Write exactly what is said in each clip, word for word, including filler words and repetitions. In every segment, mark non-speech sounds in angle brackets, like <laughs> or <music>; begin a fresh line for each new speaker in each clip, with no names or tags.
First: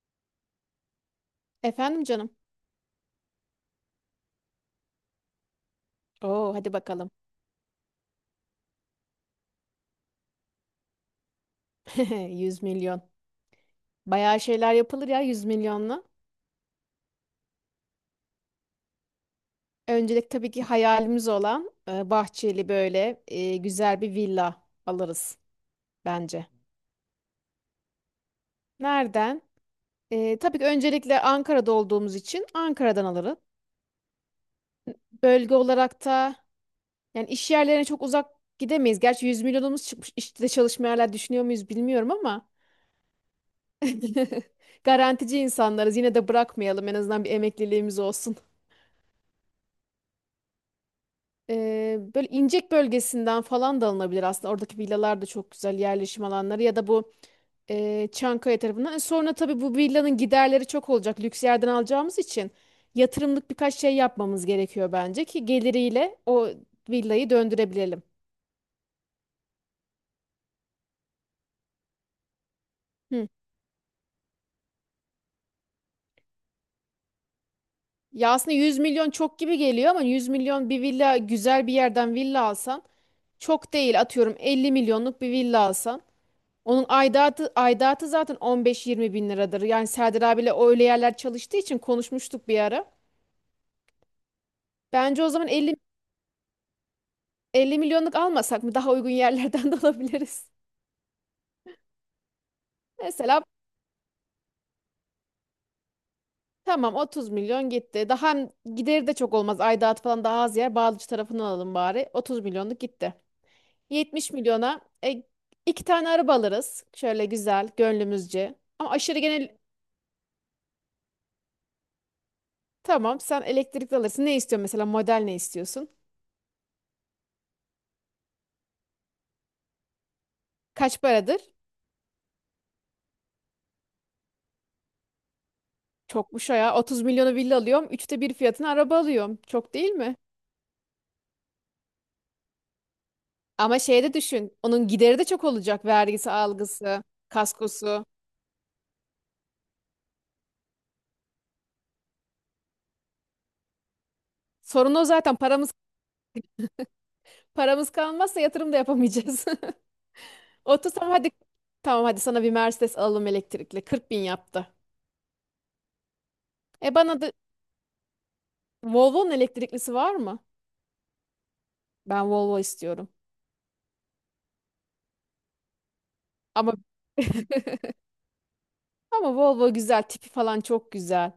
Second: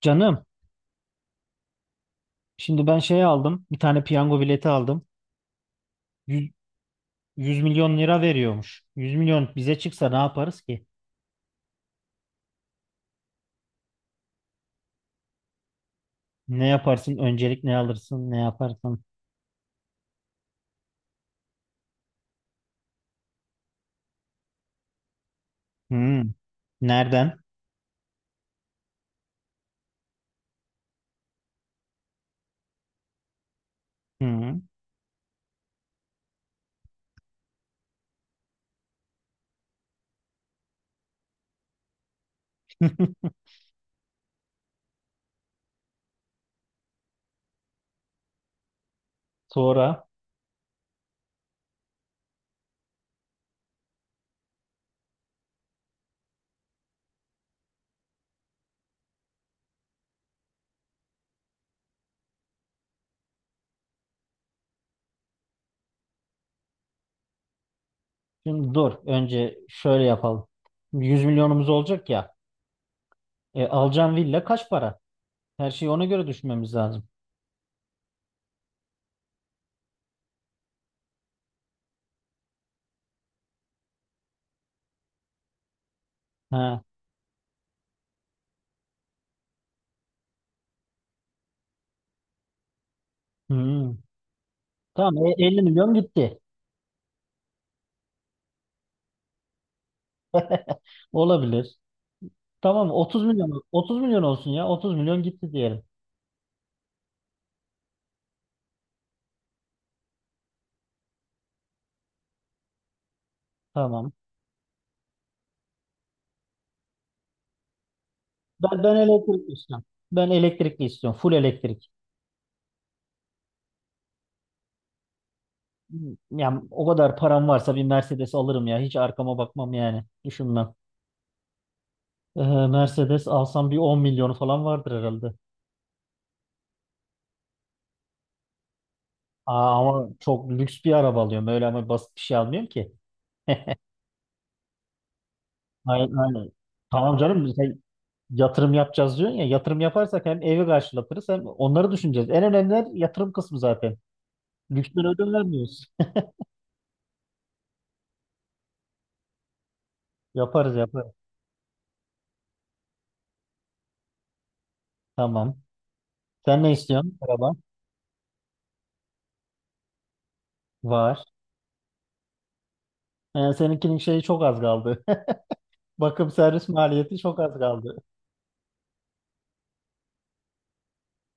Canım,
Efendim canım.
şimdi ben şey aldım. Bir tane piyango bileti aldım. Yüz
Oo hadi bakalım.
milyon lira veriyormuş. Yüz milyon bize çıksa ne yaparız ki?
<laughs> Yüz milyon. Bayağı şeyler yapılır ya yüz milyonla.
Ne yaparsın? Öncelik ne alırsın? Ne yaparsın?
Öncelik tabii ki hayalimiz olan e, bahçeli böyle e, güzel bir villa alırız
Hmm.
bence.
Nereden?
Nereden? E, tabii ki öncelikle Ankara'da olduğumuz için Ankara'dan alırız.
Hmm.
Bölge olarak da yani iş yerlerine çok uzak gidemeyiz. Gerçi yüz milyonumuz çıkmış. İşte çalışma yerler düşünüyor muyuz bilmiyorum ama
<laughs>
<laughs> garantici insanlarız. Yine de bırakmayalım. En azından bir emekliliğimiz olsun.
Sonra
Ee, böyle İncek bölgesinden falan da alınabilir aslında. Oradaki villalar da çok güzel yerleşim alanları ya da bu e, Çankaya tarafından. E, Sonra tabii bu villanın giderleri çok olacak. Lüks yerden alacağımız için yatırımlık birkaç şey yapmamız gerekiyor bence ki geliriyle o villayı döndürebilelim.
şimdi dur. Önce şöyle yapalım. Yüz milyonumuz olacak ya.
Hı.
E, alacağın villa kaç para? Her şeyi ona göre düşünmemiz lazım.
Ya aslında yüz milyon çok gibi geliyor ama yüz milyon bir villa güzel bir yerden villa alsan çok değil atıyorum elli milyonluk bir villa alsan.
Ha.
Onun aidatı, aidatı zaten on beş yirmi bin liradır. Yani Serdar abiyle öyle yerler çalıştığı için konuşmuştuk bir ara.
Hmm.
Bence
Tamam,
o
e,
zaman
elli
elli,
milyon gitti.
elli milyonluk almasak mı? Daha uygun yerlerden <laughs> de alabiliriz.
Olabilir. Tamam. Otuz
Mesela
milyon otuz milyon olsun ya. Otuz milyon gitti diyelim.
tamam otuz milyon gitti. Daha hem gideri de çok olmaz. Aidatı falan daha az yer. Bağlıcı tarafını alalım bari. otuz milyonluk gitti.
Tamam.
yetmiş milyona e, iki tane araba alırız. Şöyle güzel, gönlümüzce.
Ben,
Ama
ben
aşırı
elektrikli
genel.
istiyorum. Ben elektrikli istiyorum. Full elektrik.
Tamam, sen elektrikli alırsın. Ne istiyorsun mesela? Model ne istiyorsun?
Yani o kadar param varsa bir Mercedes alırım ya. Hiç arkama bakmam yani. Düşünmem.
Kaç paradır?
Ee, Mercedes alsam bir on milyonu falan vardır herhalde.
Çokmuş o ya. otuz milyonu villa alıyorum. Üçte bir fiyatına araba alıyorum. Çok
Aa,
değil
ama
mi?
çok lüks bir araba alıyorum. Öyle ama basit bir şey almıyorum ki.
Ama
<laughs>
şeye de düşün. Onun gideri de çok olacak.
Aynen,
Vergisi,
aynen.
algısı,
Tamam canım, sen
kaskosu.
yatırım yapacağız diyorsun ya. Yatırım yaparsak hem evi karşılatırız hem onları düşüneceğiz. En önemli yatırım kısmı zaten.
Sorun o
Lüksten ödün
zaten. Paramız
vermiyoruz.
paramız kalmazsa yatırım da yapamayacağız.
<laughs>
<laughs>
Yaparız,
otuz, tamam
yaparız.
hadi. Tamam hadi, sana bir Mercedes alalım elektrikli. kırk bin yaptı.
Tamam. Sen ne
E bana
istiyorsun?
da
Araba
Volvo'nun elektriklisi var mı?
var.
Ben Volvo istiyorum.
Yani seninkinin şeyi çok az kaldı. <laughs> Bakım servis
Ama
maliyeti çok az
<laughs>
kaldı.
ama Volvo güzel. Tipi falan çok güzel.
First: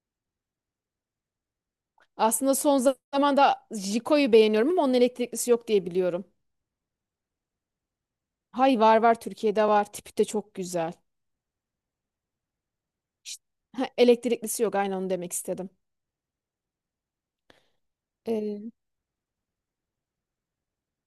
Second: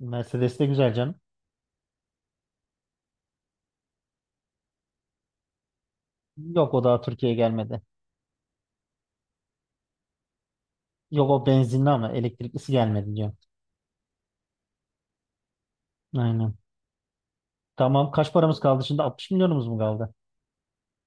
Mercedes de güzel canım.
Aslında son zamanda Jiko'yu beğeniyorum ama onun elektriklisi yok diye biliyorum.
Yok, o daha Türkiye'ye gelmedi.
Hay var var, Türkiye'de var. Tipi de çok güzel.
Yok, o benzinli ama elektriklisi gelmedi diyor.
İşte, ha, elektriklisi yok. Aynen onu demek istedim.
Aynen. Tamam, kaç paramız
Ee,
kaldı şimdi? altmış milyonumuz mu kaldı?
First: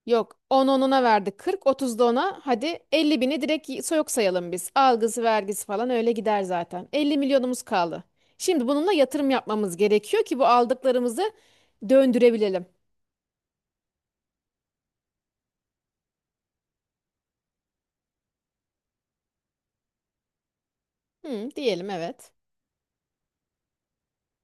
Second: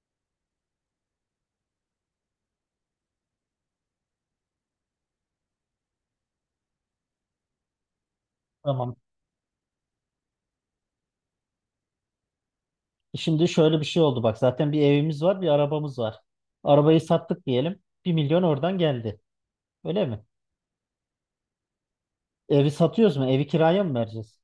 yok on onuna verdi. kırk otuzda ona, hadi elli bini direkt y- yok sayalım biz. Algısı vergisi falan öyle gider zaten. elli milyonumuz kaldı. Şimdi bununla
Tamam.
yatırım yapmamız gerekiyor ki bu aldıklarımızı döndürebilelim.
Şimdi şöyle bir şey oldu bak. Zaten bir evimiz var, bir arabamız var. Arabayı sattık diyelim. Bir milyon oradan geldi. Öyle mi?
Hı, diyelim evet.
Evi satıyoruz mu? Evi kiraya mı vereceğiz?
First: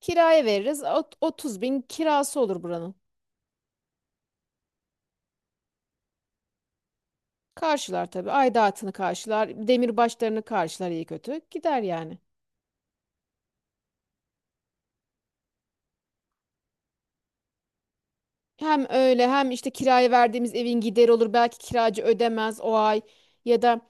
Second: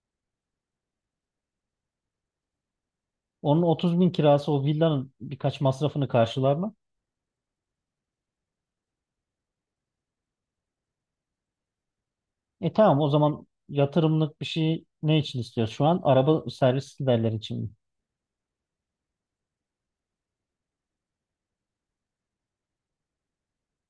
Kiraya veririz. Ot- otuz bin kirası olur buranın.
Onun otuz bin kirası o villanın birkaç masrafını karşılar mı?
Karşılar tabii. Aidatını karşılar. Demir başlarını karşılar iyi kötü. Gider yani.
E tamam, o zaman yatırımlık bir şey ne için istiyoruz şu an? Araba servis giderleri için mi?
Hem öyle hem işte kiraya verdiğimiz evin gideri olur. Belki kiracı ödemez o ay ya da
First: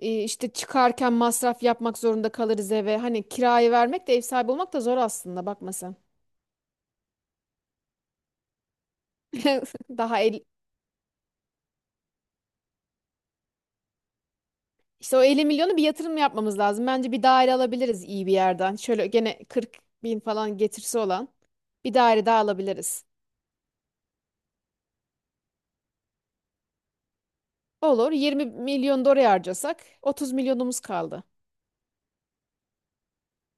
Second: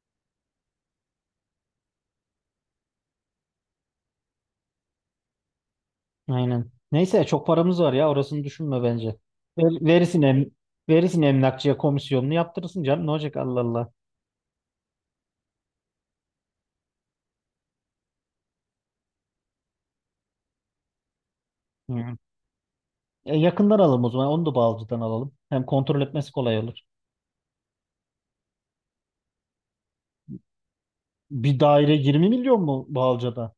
e, işte çıkarken masraf yapmak zorunda kalırız eve. Hani kirayı vermek de ev sahibi olmak da zor aslında, bakma sen.
Aynen. Neyse, çok paramız var ya, orasını düşünme bence. Ver-
<laughs> Daha
verirsin
el,
em verirsin emlakçıya komisyonunu yaptırırsın canım, ne olacak, Allah Allah.
işte o elli milyonu bir yatırım yapmamız lazım. Bence bir daire alabiliriz iyi bir yerden. Şöyle gene kırk bin falan getirisi olan bir
Hı.
daire daha alabiliriz.
E, yakından alalım o zaman, onu da Bağlıca'dan alalım. Hem kontrol etmesi kolay olur.
Olur, yirmi milyon da oraya harcasak otuz milyonumuz kaldı.
Bir daire yirmi milyon mu Bağlıca'da?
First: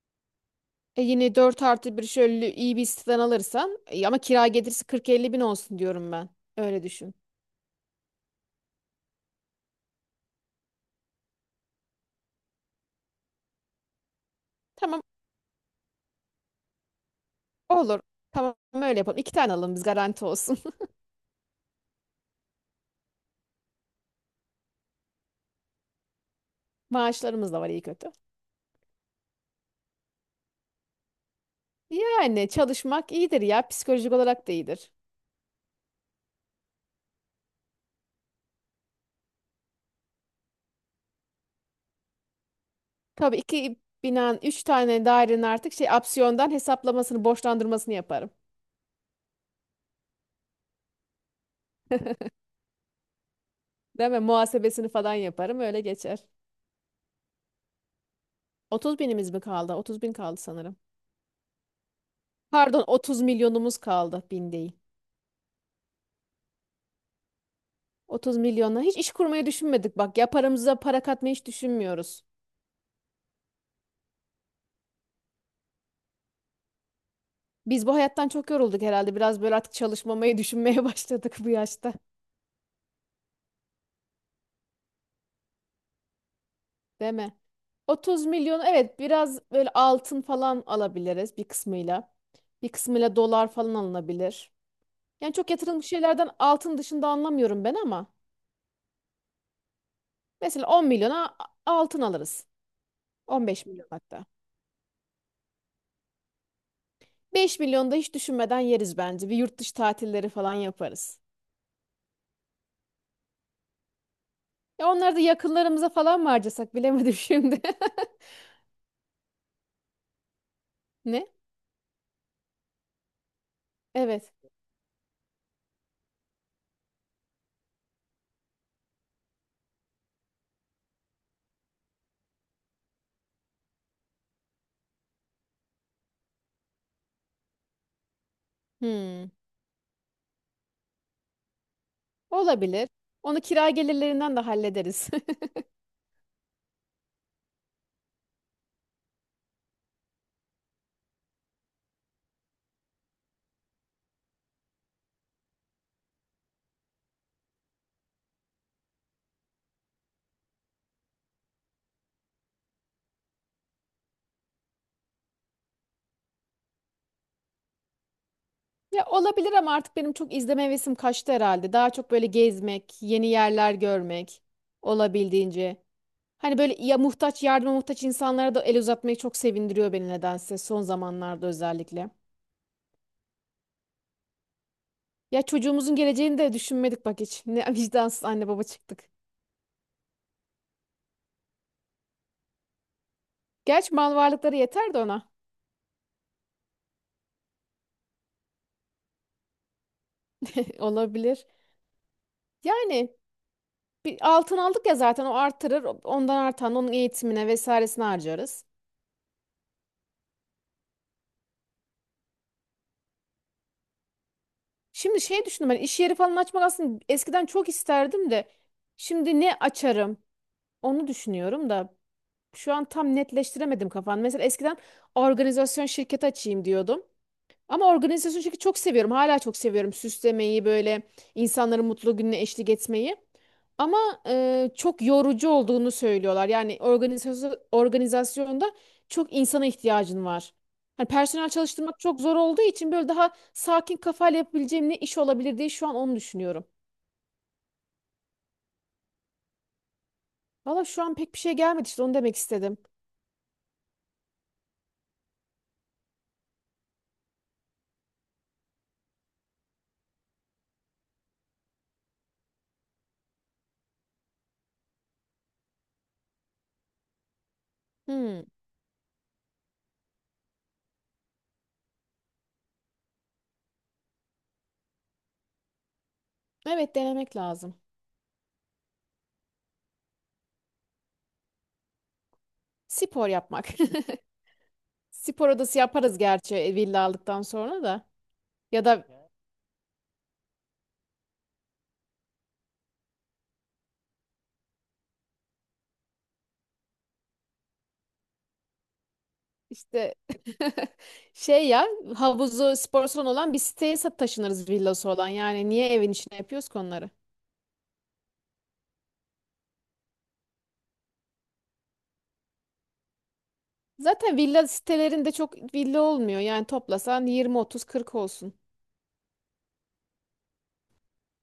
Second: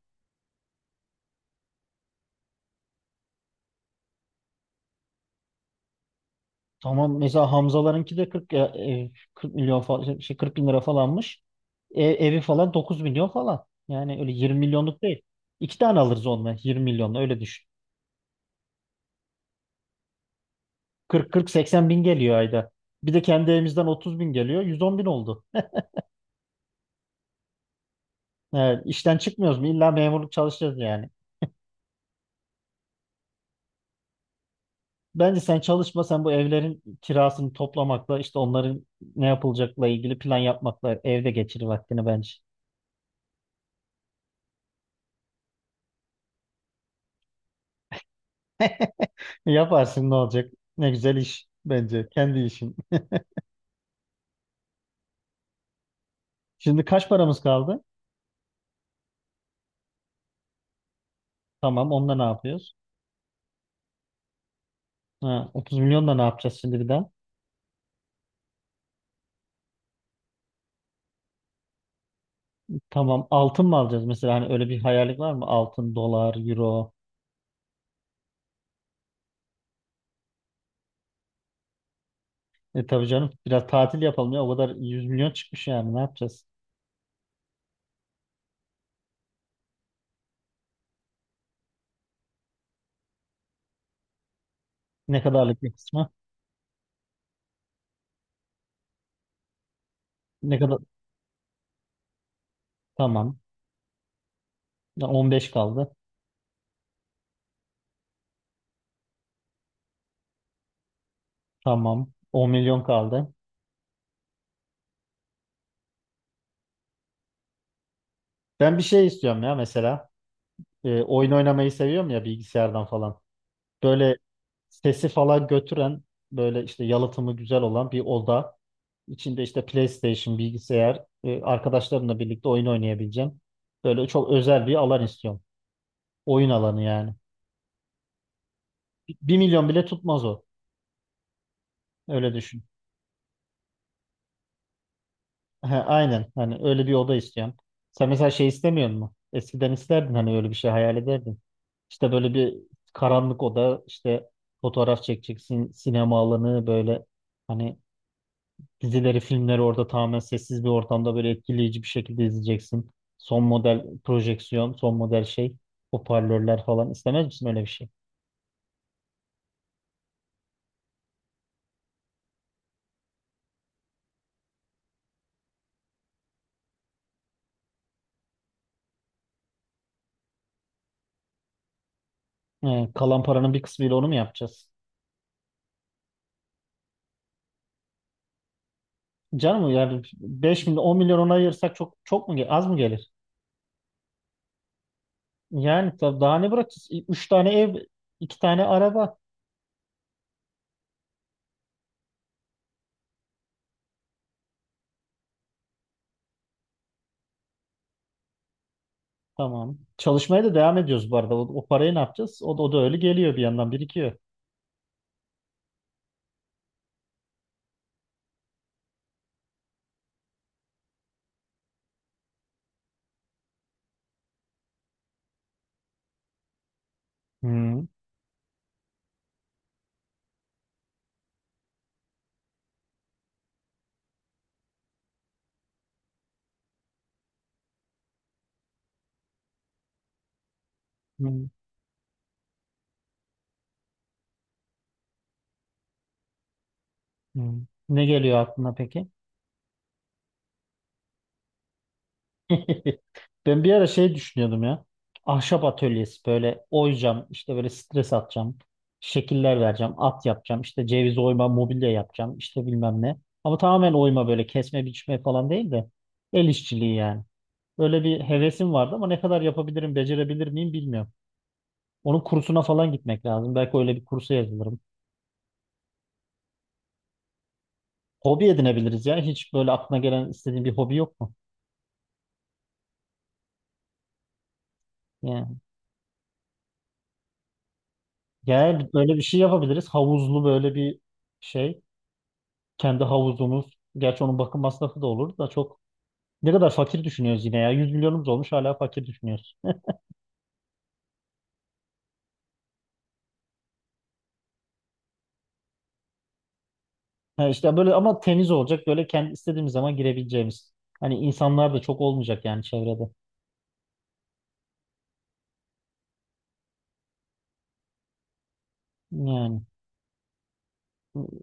E yine dört artı bir şöyle iyi bir siteden alırsan e ama kira gelirse kırk elli bin olsun diyorum ben. Öyle düşün.
Tamam, mesela Hamzalarınki de kırk ya- e, kırk milyon falan, şey, kırk bin lira falanmış. E, evi falan dokuz milyon falan. Yani öyle yirmi
Tamam,
milyonluk değil. İki tane alırız onunla, yirmi milyonla öyle düşün.
olur. Tamam öyle yapalım. İki tane alalım biz, garanti olsun.
kırk kırk-seksen bin geliyor ayda. Bir de kendi evimizden otuz bin geliyor. yüz on bin oldu.
<laughs> Maaşlarımız da var iyi kötü.
Evet, işten çıkmıyoruz mu? İlla memurluk çalışacağız yani.
Yani çalışmak iyidir ya. Psikolojik olarak da iyidir.
Bence sen çalışma, sen bu evlerin kirasını toplamakla, işte onların ne yapılacakla ilgili plan yapmakla evde geçir vaktini bence.
Tabii iki binan, üç tane dairenin artık şey opsiyondan hesaplamasını, borçlandırmasını yaparım.
<laughs> Yaparsın, ne olacak? Ne güzel iş bence. Kendi işin.
Değil mi? Muhasebesini falan yaparım. Öyle geçer.
Şimdi kaç paramız kaldı?
Otuz binimiz mi kaldı? Otuz bin kaldı sanırım.
Tamam, onunla ne yapıyoruz?
Pardon, otuz milyonumuz kaldı. Bin değil.
Ha, otuz milyonla ne yapacağız şimdi bir daha?
otuz milyonla hiç iş kurmayı düşünmedik bak ya, paramıza para katmayı hiç düşünmüyoruz.
Tamam, altın mı alacağız? Mesela hani öyle bir hayallik var mı? Altın, dolar, euro.
Biz bu hayattan çok yorulduk herhalde, biraz böyle artık çalışmamayı düşünmeye <laughs> başladık bu yaşta,
E tabii canım, biraz tatil yapalım ya. O kadar yüz milyon çıkmış, yani ne yapacağız?
değil mi? otuz milyon, evet biraz böyle altın falan alabiliriz bir kısmıyla. Bir kısmıyla dolar falan alınabilir.
Ne
Yani çok
kadarlık bir
yatırılmış
kısmı?
şeylerden altın dışında anlamıyorum ben, ama
Ne
mesela
kadar?
on milyona a- altın alırız.
Tamam.
on beş milyon hatta.
Ya on beş kaldı.
beş milyon da hiç düşünmeden yeriz bence. Bir yurt dışı tatilleri falan yaparız.
Tamam. on milyon kaldı.
Ya onları da yakınlarımıza falan mı harcasak bilemedim <laughs> şimdi.
Ben bir şey istiyorum ya mesela. E,
Ne?
oyun oynamayı seviyorum ya bilgisayardan falan. Böyle
Evet.
sesi falan götüren, böyle işte yalıtımı güzel olan bir oda. İçinde işte PlayStation, bilgisayar, e, arkadaşlarımla birlikte oyun oynayabileceğim. Böyle çok özel bir alan istiyorum. Oyun alanı yani.
Hmm.
bir milyon bile tutmaz o. Öyle düşün. <laughs>
Olabilir. Onu kira gelirlerinden de hallederiz. <laughs>
Ha, aynen. Hani öyle bir oda istiyorum. Sen mesela şey istemiyor musun? Eskiden isterdin, hani öyle bir şey hayal ederdin. İşte böyle bir karanlık oda, işte fotoğraf çekeceksin, sinema alanı böyle, hani dizileri, filmleri orada tamamen sessiz bir ortamda böyle etkileyici bir şekilde izleyeceksin. Son model projeksiyon, son model şey, hoparlörler falan. İstemez misin öyle bir şey?
Ya olabilir ama artık benim çok izleme hevesim kaçtı herhalde. Daha çok böyle gezmek, yeni yerler görmek olabildiğince. Hani böyle ya muhtaç, yardıma muhtaç insanlara da el uzatmayı çok sevindiriyor beni nedense son zamanlarda, özellikle.
Ee, kalan paranın bir kısmıyla onu mu yapacağız?
Ya çocuğumuzun geleceğini de düşünmedik bak hiç. Ne <laughs> vicdansız anne baba çıktık.
Canım yani beş milyon, on milyon ona ayırsak çok çok mu gel- az mı gelir?
Gerçi mal varlıkları yeter de ona.
Yani tab- daha ne bırakacağız? Üç tane ev, iki tane araba.
<laughs> Olabilir. Yani bir altın aldık ya zaten, o artırır. Ondan artan onun eğitimine vesairesine harcarız.
Tamam. Çalışmaya da devam ediyoruz bu arada. O, o parayı ne yapacağız? O, da- o da öyle geliyor, bir yandan birikiyor.
Şimdi şey düşündüm ben, iş yeri falan açmak aslında eskiden çok isterdim de şimdi ne açarım onu düşünüyorum da şu an tam netleştiremedim kafamda. Mesela eskiden organizasyon şirketi açayım diyordum.
Hmm.
Ama organizasyon çünkü çok seviyorum. Hala çok seviyorum süslemeyi, böyle insanların mutlu gününe eşlik etmeyi. Ama e, çok yorucu olduğunu söylüyorlar. Yani organizasyon, organizasyonda çok insana ihtiyacın var. Hani
Hmm.
personel çalıştırmak çok zor olduğu için böyle daha sakin kafayla yapabileceğim ne iş olabilir diye şu an onu düşünüyorum.
Hmm. Ne geliyor aklına peki?
Valla şu an pek bir şey gelmedi, işte onu demek istedim.
<laughs> Ben bir ara şey düşünüyordum ya. Ahşap atölyesi, böyle oyacağım, işte böyle stres atacağım, şekiller vereceğim, at yapacağım, işte ceviz oyma, mobilya yapacağım, işte bilmem ne. Ama tamamen oyma böyle kesme biçme falan değil de el işçiliği yani. Böyle bir
Hmm,
hevesim vardı ama ne kadar yapabilirim, becerebilir miyim bilmiyorum. Onun kursuna falan gitmek lazım. Belki öyle bir kursa yazılırım.
evet denemek lazım.
Hobi edinebiliriz ya. Hiç böyle aklına gelen istediğin bir hobi yok mu?
Spor yapmak. <laughs> Spor
Yani,
odası yaparız gerçi e, villa aldıktan sonra da. Ya
yani
da
böyle bir şey yapabiliriz. Havuzlu böyle bir şey. Kendi havuzumuz. Gerçi onun bakım masrafı da olur da çok, ne kadar fakir düşünüyoruz yine ya. yüz milyonumuz olmuş hala fakir düşünüyoruz.
İşte <laughs> şey ya, havuzu spor salonu olan bir siteye sa- taşınırız villası olan. Yani niye evin içine yapıyoruz ki onları?
Ha, işte böyle, ama temiz olacak. Böyle kendi istediğimiz zaman girebileceğimiz. Hani insanlar da çok olmayacak yani çevrede.
Zaten villa sitelerinde çok villa olmuyor. Yani toplasan yirmi otuz kırk olsun.
Yani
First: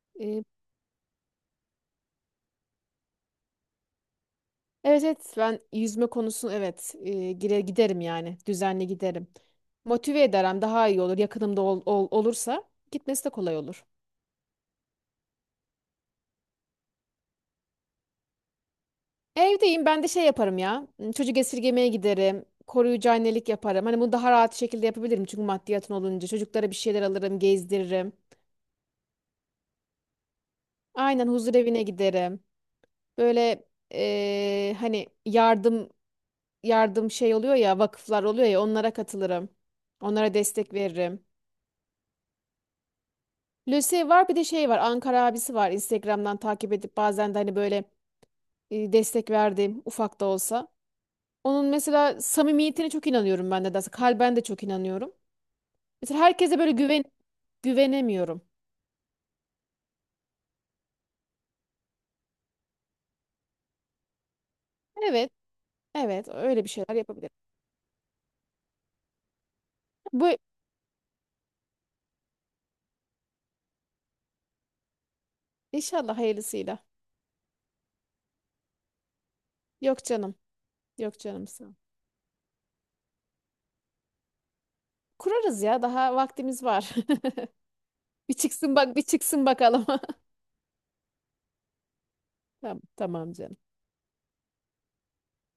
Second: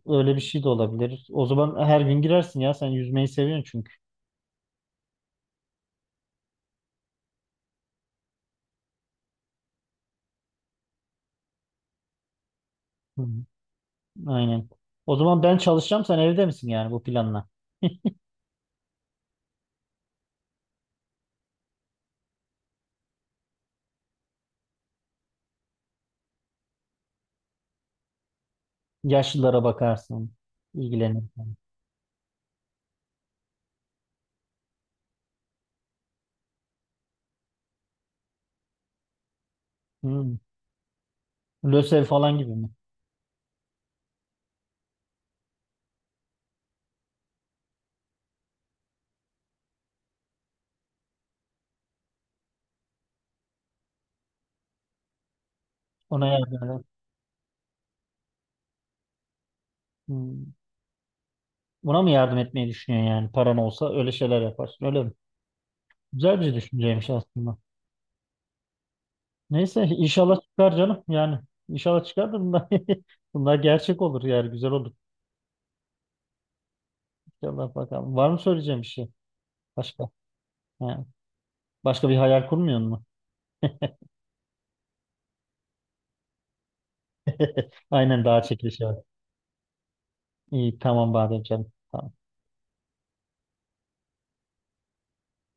öyle bir
Ee,
şey de olabilir. O zaman her gün girersin ya. Sen yüzmeyi seviyorsun çünkü.
evet evet ben yüzme konusunu evet e, gire giderim yani. Düzenli giderim. Motive ederim daha iyi olur. Yakınımda ol- ol- olursa
Hı
gitmesi de
hı.
kolay olur.
Aynen. O zaman ben çalışacağım. Sen evde misin yani bu planla?
Evdeyim, ben de şey yaparım ya. Çocuk esirgemeye giderim. Koruyucu annelik yaparım. Hani bunu daha rahat şekilde yapabilirim çünkü maddiyatın olunca. Çocuklara bir şeyler alırım, gezdiririm.
Yaşlılara bakarsın,
Aynen, huzur
ilgilenirsin.
evine giderim. Böyle eee, hani yardım yardım şey oluyor ya, vakıflar oluyor ya, onlara katılırım. Onlara
Hı.
destek veririm.
Lösev falan gibi mi?
Lucy var, bir de şey var, Ankara abisi var. Instagram'dan takip edip bazen de hani böyle e, destek verdiğim ufak da olsa. Onun mesela samimiyetine çok inanıyorum ben de. Kalben de çok inanıyorum. Mesela
Ona
herkese
yardım
böyle
eder.
güven güvenemiyorum.
Hı. Buna mı yardım etmeyi düşünüyorsun yani, paran olsa öyle şeyler yaparsın öyle mi?
Evet, evet
Güzel bir
öyle bir şeyler
düşünceymiş
yapabilirim.
aslında. Neyse
Bu
inşallah çıkar canım, yani inşallah çıkar da bunlar, <laughs> bunlar gerçek olur, yani güzel olur.
inşallah hayırlısıyla.
İnşallah bakalım. Var mı söyleyeceğim bir şey
Yok
başka?
canım,
Ha,
yok canım sağ ol.
başka bir hayal kurmuyor mu?
Kurarız ya, daha vaktimiz var.
<laughs> Aynen,
<laughs> Bir
daha
çıksın
çekiliş
bak,
var.
bir çıksın bakalım. <laughs>
İyi, tamam Badem canım. Tamam.
Tamam, tamam canım.